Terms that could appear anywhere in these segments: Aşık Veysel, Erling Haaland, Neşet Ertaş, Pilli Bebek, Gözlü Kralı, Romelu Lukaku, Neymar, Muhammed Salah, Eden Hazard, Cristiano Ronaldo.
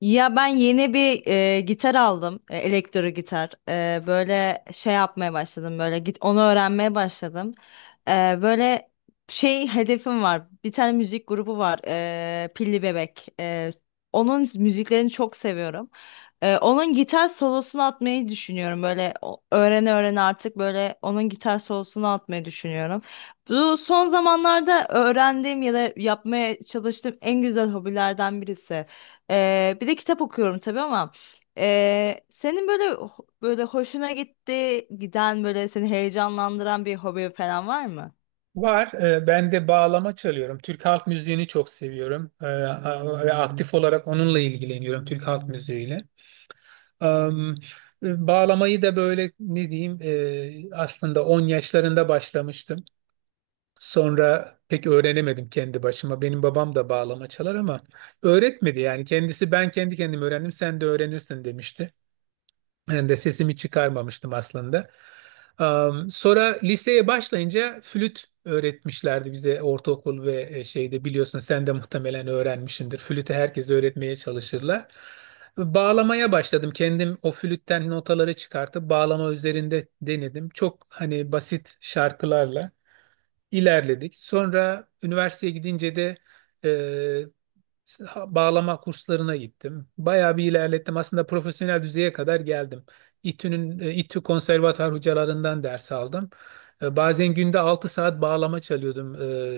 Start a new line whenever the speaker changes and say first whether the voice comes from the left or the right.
left: Ya ben yeni bir gitar aldım. Elektro gitar. Böyle şey yapmaya başladım. Böyle onu öğrenmeye başladım. E, Böyle şey hedefim var. Bir tane müzik grubu var. Pilli Bebek. Onun müziklerini çok seviyorum. Onun gitar solosunu atmayı düşünüyorum. Böyle öğrene öğrene artık böyle onun gitar solosunu atmayı düşünüyorum. Bu son zamanlarda öğrendiğim ya da yapmaya çalıştığım en güzel hobilerden birisi. Bir de kitap okuyorum tabii, ama senin böyle böyle hoşuna gitti giden böyle seni heyecanlandıran bir hobi falan var mı?
right: Var. Ben de bağlama çalıyorum. Türk halk müziğini çok seviyorum. Ve aktif olarak onunla ilgileniyorum. Türk halk müziğiyle. Am, Bağlamayı da böyle ne diyeyim, aslında 10 yaşlarında başlamıştım. Sonra pek öğrenemedim kendi başıma. Benim babam da bağlama çalar ama öğretmedi yani. Kendisi, "Ben kendi kendime öğrendim, sen de öğrenirsin," demişti. Ben de sesimi çıkarmamıştım aslında. Sonra liseye başlayınca flüt öğretmişlerdi bize ortaokul ve şeyde biliyorsun, sen de muhtemelen öğrenmişsindir. Flütü herkes öğretmeye çalışırlar. Bağlamaya başladım. Kendim o flütten notaları çıkartıp bağlama üzerinde denedim. Çok hani basit şarkılarla ilerledik. Sonra üniversiteye gidince de e, bağlama kurslarına gittim. Bayağı bir ilerlettim. Aslında profesyonel düzeye kadar geldim. İTÜ konservatuar hocalarından ders aldım. Bazen günde 6 saat bağlama çalıyordum.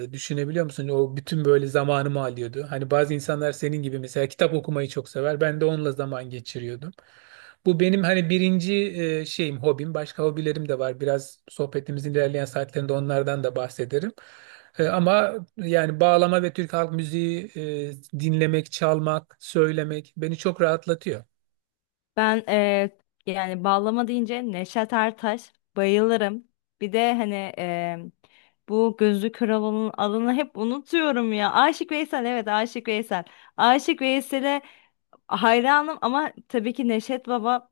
right: Düşünebiliyor musun? O bütün böyle zamanımı alıyordu. Hani bazı insanlar senin gibi mesela kitap okumayı çok sever. Ben de onunla zaman geçiriyordum. Bu benim hani birinci şeyim, hobim. Başka hobilerim de var. Biraz sohbetimizin ilerleyen saatlerinde onlardan da bahsederim. Ama yani bağlama ve Türk halk müziği, dinlemek, çalmak, söylemek beni çok rahatlatıyor.
left: Ben yani bağlama deyince Neşet Ertaş bayılırım. Bir de hani bu Gözlü Kralı'nın adını hep unutuyorum ya. Aşık Veysel, evet, Aşık Veysel. Aşık Veysel'e hayranım, ama tabii ki Neşet Baba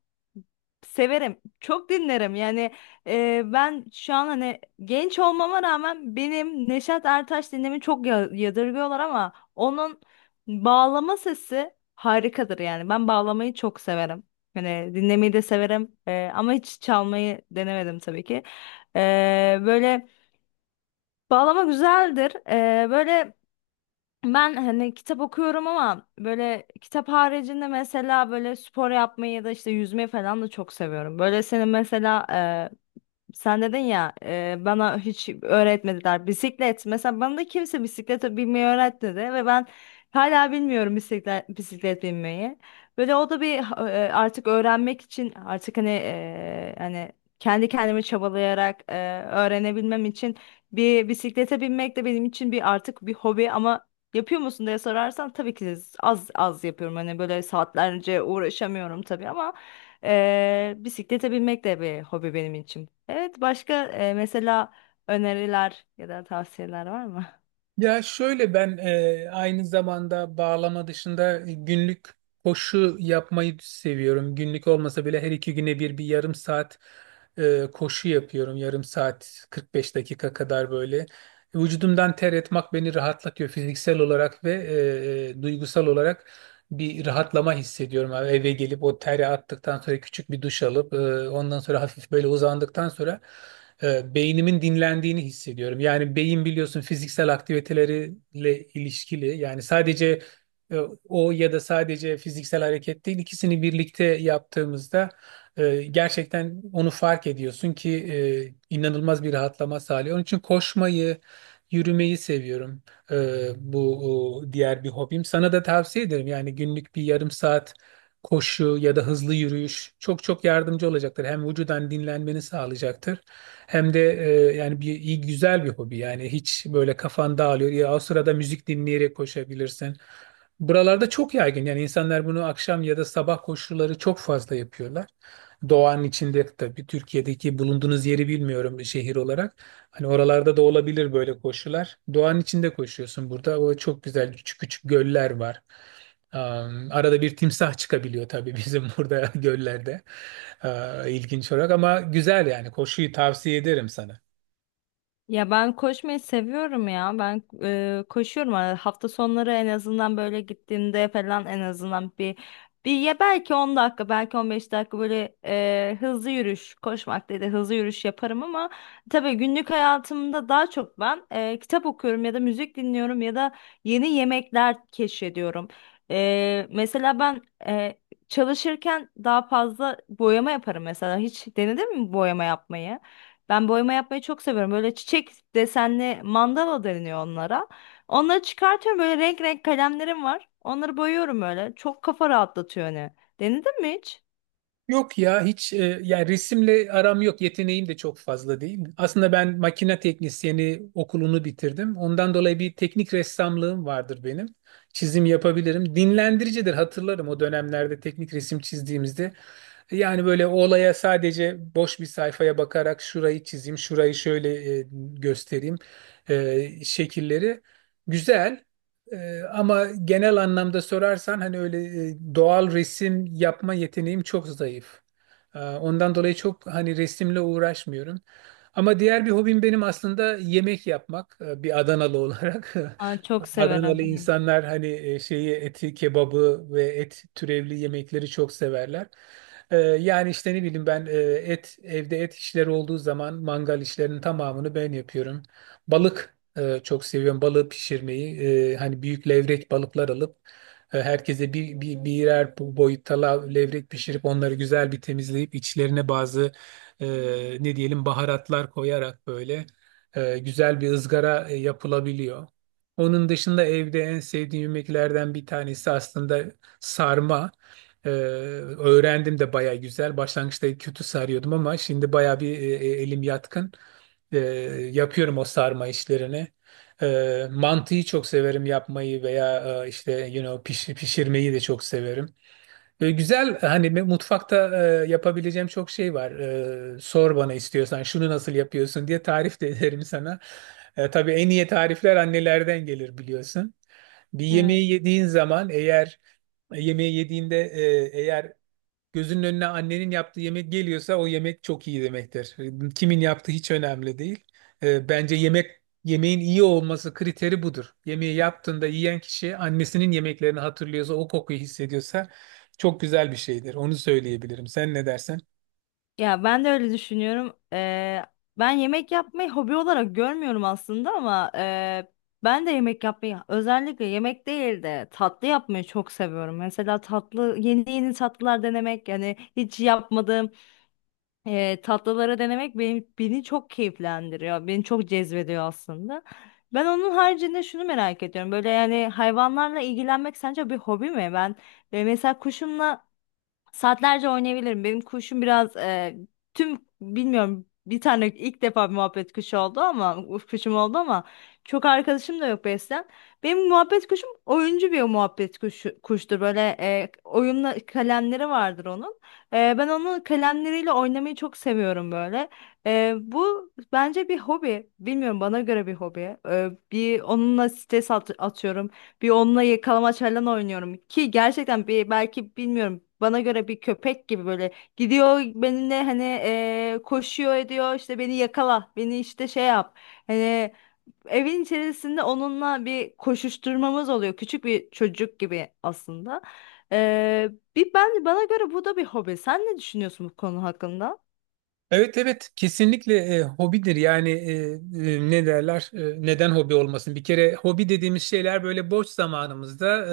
left: severim. Çok dinlerim. Yani ben şu an hani genç olmama rağmen benim Neşet Ertaş dinlemi çok yadırgıyorlar, ama onun bağlama sesi harikadır yani. Ben bağlamayı çok severim. Hani dinlemeyi de severim, ama hiç çalmayı denemedim tabii ki. E, Böyle bağlama güzeldir. Böyle ben hani kitap okuyorum, ama böyle kitap haricinde mesela böyle spor yapmayı ya da işte yüzmeyi falan da çok seviyorum. Böyle senin mesela, sen dedin ya bana hiç öğretmediler bisiklet. Mesela bana da kimse bisiklete binmeyi öğretmedi ve ben hala bilmiyorum bisiklet binmeyi. Böyle o da bir artık öğrenmek için, artık hani kendi kendimi çabalayarak öğrenebilmem için bir bisiklete binmek de benim için bir artık bir hobi, ama yapıyor musun diye sorarsan tabii ki az az yapıyorum. Hani böyle saatlerce uğraşamıyorum tabii, ama bisiklete binmek de bir hobi benim için. Evet, başka mesela öneriler ya da tavsiyeler var mı?
right: Ya şöyle, ben aynı zamanda bağlama dışında günlük koşu yapmayı seviyorum. Günlük olmasa bile her 2 güne bir yarım saat koşu yapıyorum. Yarım saat 45 dakika kadar böyle. Vücudumdan ter etmek beni rahatlatıyor fiziksel olarak ve duygusal olarak bir rahatlama hissediyorum. Yani eve gelip o teri attıktan sonra küçük bir duş alıp, ondan sonra hafif böyle uzandıktan sonra, beynimin dinlendiğini hissediyorum. Yani beyin biliyorsun fiziksel aktiviteleriyle ilişkili. Yani sadece e, o ya da sadece fiziksel hareket değil, ikisini birlikte yaptığımızda gerçekten onu fark ediyorsun ki inanılmaz bir rahatlama sağlıyor. Onun için koşmayı, yürümeyi seviyorum. E, Bu, diğer bir hobim. Sana da tavsiye ederim. Yani günlük bir yarım saat koşu ya da hızlı yürüyüş çok çok yardımcı olacaktır. Hem vücudan dinlenmeni sağlayacaktır hem de yani bir iyi güzel bir hobi. Yani hiç böyle kafan dağılıyor. Ya o sırada müzik dinleyerek koşabilirsin. Buralarda çok yaygın. Yani insanlar bunu akşam ya da sabah koşuları çok fazla yapıyorlar. Doğanın içinde tabii, Türkiye'deki bulunduğunuz yeri bilmiyorum şehir olarak. Hani oralarda da olabilir böyle koşular. Doğanın içinde koşuyorsun burada. O çok güzel küçük küçük göller var. Arada bir timsah çıkabiliyor tabii bizim burada göllerde. İlginç olarak ama güzel, yani koşuyu tavsiye ederim sana.
left: Ya ben koşmayı seviyorum ya. Ben koşuyorum. Yani hafta sonları en azından, böyle gittiğimde falan, en azından bir ya belki 10 dakika, belki 15 dakika böyle hızlı yürüyüş, koşmak değil de hızlı yürüyüş yaparım, ama tabii günlük hayatımda daha çok ben kitap okuyorum ya da müzik dinliyorum ya da yeni yemekler keşfediyorum. Mesela ben e, çalışırken daha fazla boyama yaparım mesela. Hiç denedin mi boyama yapmayı? Ben boyama yapmayı çok seviyorum. Böyle çiçek desenli, mandala deniyor onlara. Onları çıkartıyorum. Böyle renk renk kalemlerim var. Onları boyuyorum böyle. Çok kafa rahatlatıyor hani. Denedin mi hiç?
right: Yok ya, hiç yani resimle aram yok, yeteneğim de çok fazla değil. Aslında ben makine teknisyeni okulunu bitirdim. Ondan dolayı bir teknik ressamlığım vardır benim. Çizim yapabilirim. Dinlendiricidir, hatırlarım o dönemlerde teknik resim çizdiğimizde. Yani böyle o olaya sadece boş bir sayfaya bakarak şurayı çizeyim, şurayı şöyle göstereyim, şekilleri güzel. Ama genel anlamda sorarsan hani öyle, doğal resim yapma yeteneğim çok zayıf. Ondan dolayı çok hani resimle uğraşmıyorum. Ama diğer bir hobim benim aslında yemek yapmak, bir Adanalı olarak.
left: Ay, çok severim.
right: Adanalı
left: Benim.
right: insanlar hani, e, şeyi eti, kebabı ve et türevli yemekleri çok severler. Yani işte ne bileyim ben, e, et evde et işleri olduğu zaman mangal işlerinin tamamını ben yapıyorum. Balık, çok seviyorum balığı pişirmeyi. Hani büyük levrek balıklar alıp, herkese birer boyutta levrek pişirip onları güzel bir temizleyip içlerine bazı, e, ne diyelim, baharatlar koyarak böyle güzel bir ızgara yapılabiliyor. Onun dışında evde en sevdiğim yemeklerden bir tanesi aslında sarma. Öğrendim de baya güzel. Başlangıçta kötü sarıyordum ama şimdi baya bir elim yatkın. E, Yapıyorum o sarma işlerini. Mantıyı çok severim yapmayı veya işte pişirmeyi de çok severim. Güzel hani, mutfakta yapabileceğim çok şey var. Sor bana, istiyorsan şunu nasıl yapıyorsun diye tarif de ederim sana. Tabii en iyi tarifler annelerden gelir, biliyorsun. Bir
left: Evet.
right: yemeği yediğin zaman eğer Yemeği yediğinde, eğer gözünün önüne annenin yaptığı yemek geliyorsa o yemek çok iyi demektir. Kimin yaptığı hiç önemli değil. Bence yemeğin iyi olması kriteri budur. Yemeği yaptığında yiyen kişi annesinin yemeklerini hatırlıyorsa, o kokuyu hissediyorsa çok güzel bir şeydir. Onu söyleyebilirim. Sen ne dersen?
left: Ya ben de öyle düşünüyorum. Ben yemek yapmayı hobi olarak görmüyorum aslında, ama ben de yemek yapmayı, özellikle yemek değil de tatlı yapmayı çok seviyorum. Mesela tatlı, yeni yeni tatlılar denemek, yani hiç yapmadığım tatlıları denemek beni çok keyiflendiriyor. Beni çok cezbediyor aslında. Ben onun haricinde şunu merak ediyorum. Böyle yani hayvanlarla ilgilenmek sence bir hobi mi? Ben mesela kuşumla saatlerce oynayabilirim. Benim kuşum biraz tüm bilmiyorum, bir tane, ilk defa bir muhabbet kuşu oldu, ama uf, kuşum oldu, ama çok arkadaşım da yok beslem. Benim muhabbet kuşum oyuncu bir muhabbet kuşu, kuştur. Böyle oyunla kalemleri vardır onun. Ben onun kalemleriyle oynamayı çok seviyorum böyle. Bu bence bir hobi. Bilmiyorum, bana göre bir hobi. Bir onunla stres atıyorum. Bir onunla yakalamaç falan oynuyorum ki gerçekten, bir belki bilmiyorum, bana göre bir köpek gibi böyle gidiyor benimle hani, koşuyor, ediyor, işte beni yakala, beni işte şey yap hani, evin içerisinde onunla bir koşuşturmamız oluyor küçük bir çocuk gibi aslında. Bir ben, bana göre bu da bir hobi. Sen ne düşünüyorsun bu konu hakkında?
right: Evet, evet, kesinlikle hobidir yani. Ne derler, neden hobi olmasın? Bir kere hobi dediğimiz şeyler böyle boş zamanımızda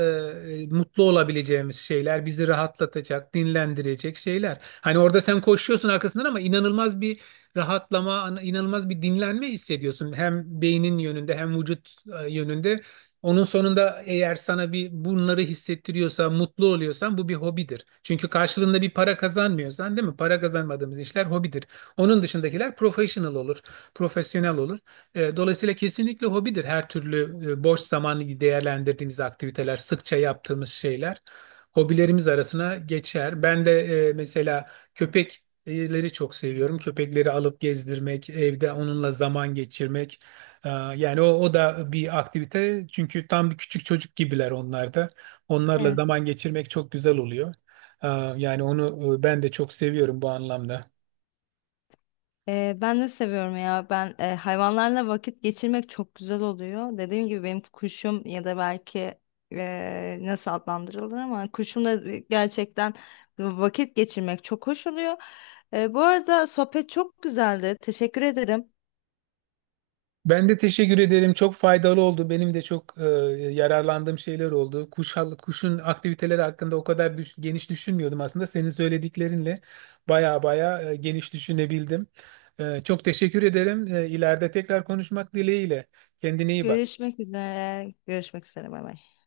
right: mutlu olabileceğimiz şeyler, bizi rahatlatacak, dinlendirecek şeyler. Hani orada sen koşuyorsun arkasından ama inanılmaz bir rahatlama, inanılmaz bir dinlenme hissediyorsun, hem beynin yönünde hem vücut yönünde. Onun sonunda eğer sana bir bunları hissettiriyorsa, mutlu oluyorsan bu bir hobidir. Çünkü karşılığında bir para kazanmıyorsan, değil mi? Para kazanmadığımız işler hobidir. Onun dışındakiler profesyonel olur. Dolayısıyla kesinlikle hobidir her türlü. Boş zamanı değerlendirdiğimiz aktiviteler, sıkça yaptığımız şeyler hobilerimiz arasına geçer. Ben de mesela köpekleri çok seviyorum. Köpekleri alıp gezdirmek, evde onunla zaman geçirmek. E, Yani o da bir aktivite. Çünkü tam bir küçük çocuk gibiler onlar da. Onlarla zaman geçirmek çok güzel oluyor. E, Yani onu, ben de çok seviyorum bu anlamda.
left: Ben de seviyorum ya. Ben hayvanlarla vakit geçirmek çok güzel oluyor. Dediğim gibi benim kuşum ya da belki nasıl adlandırılır, ama kuşumla gerçekten vakit geçirmek çok hoş oluyor. Bu arada sohbet çok güzeldi. Teşekkür ederim.
right: Ben de teşekkür ederim. Çok faydalı oldu. Benim de çok yararlandığım şeyler oldu. Kuşun aktiviteleri hakkında o kadar geniş düşünmüyordum aslında. Senin söylediklerinle baya baya, geniş düşünebildim. Çok teşekkür ederim. İleride tekrar konuşmak dileğiyle. Kendine iyi bak.
left: Görüşmek üzere. Görüşmek üzere. Bay bay.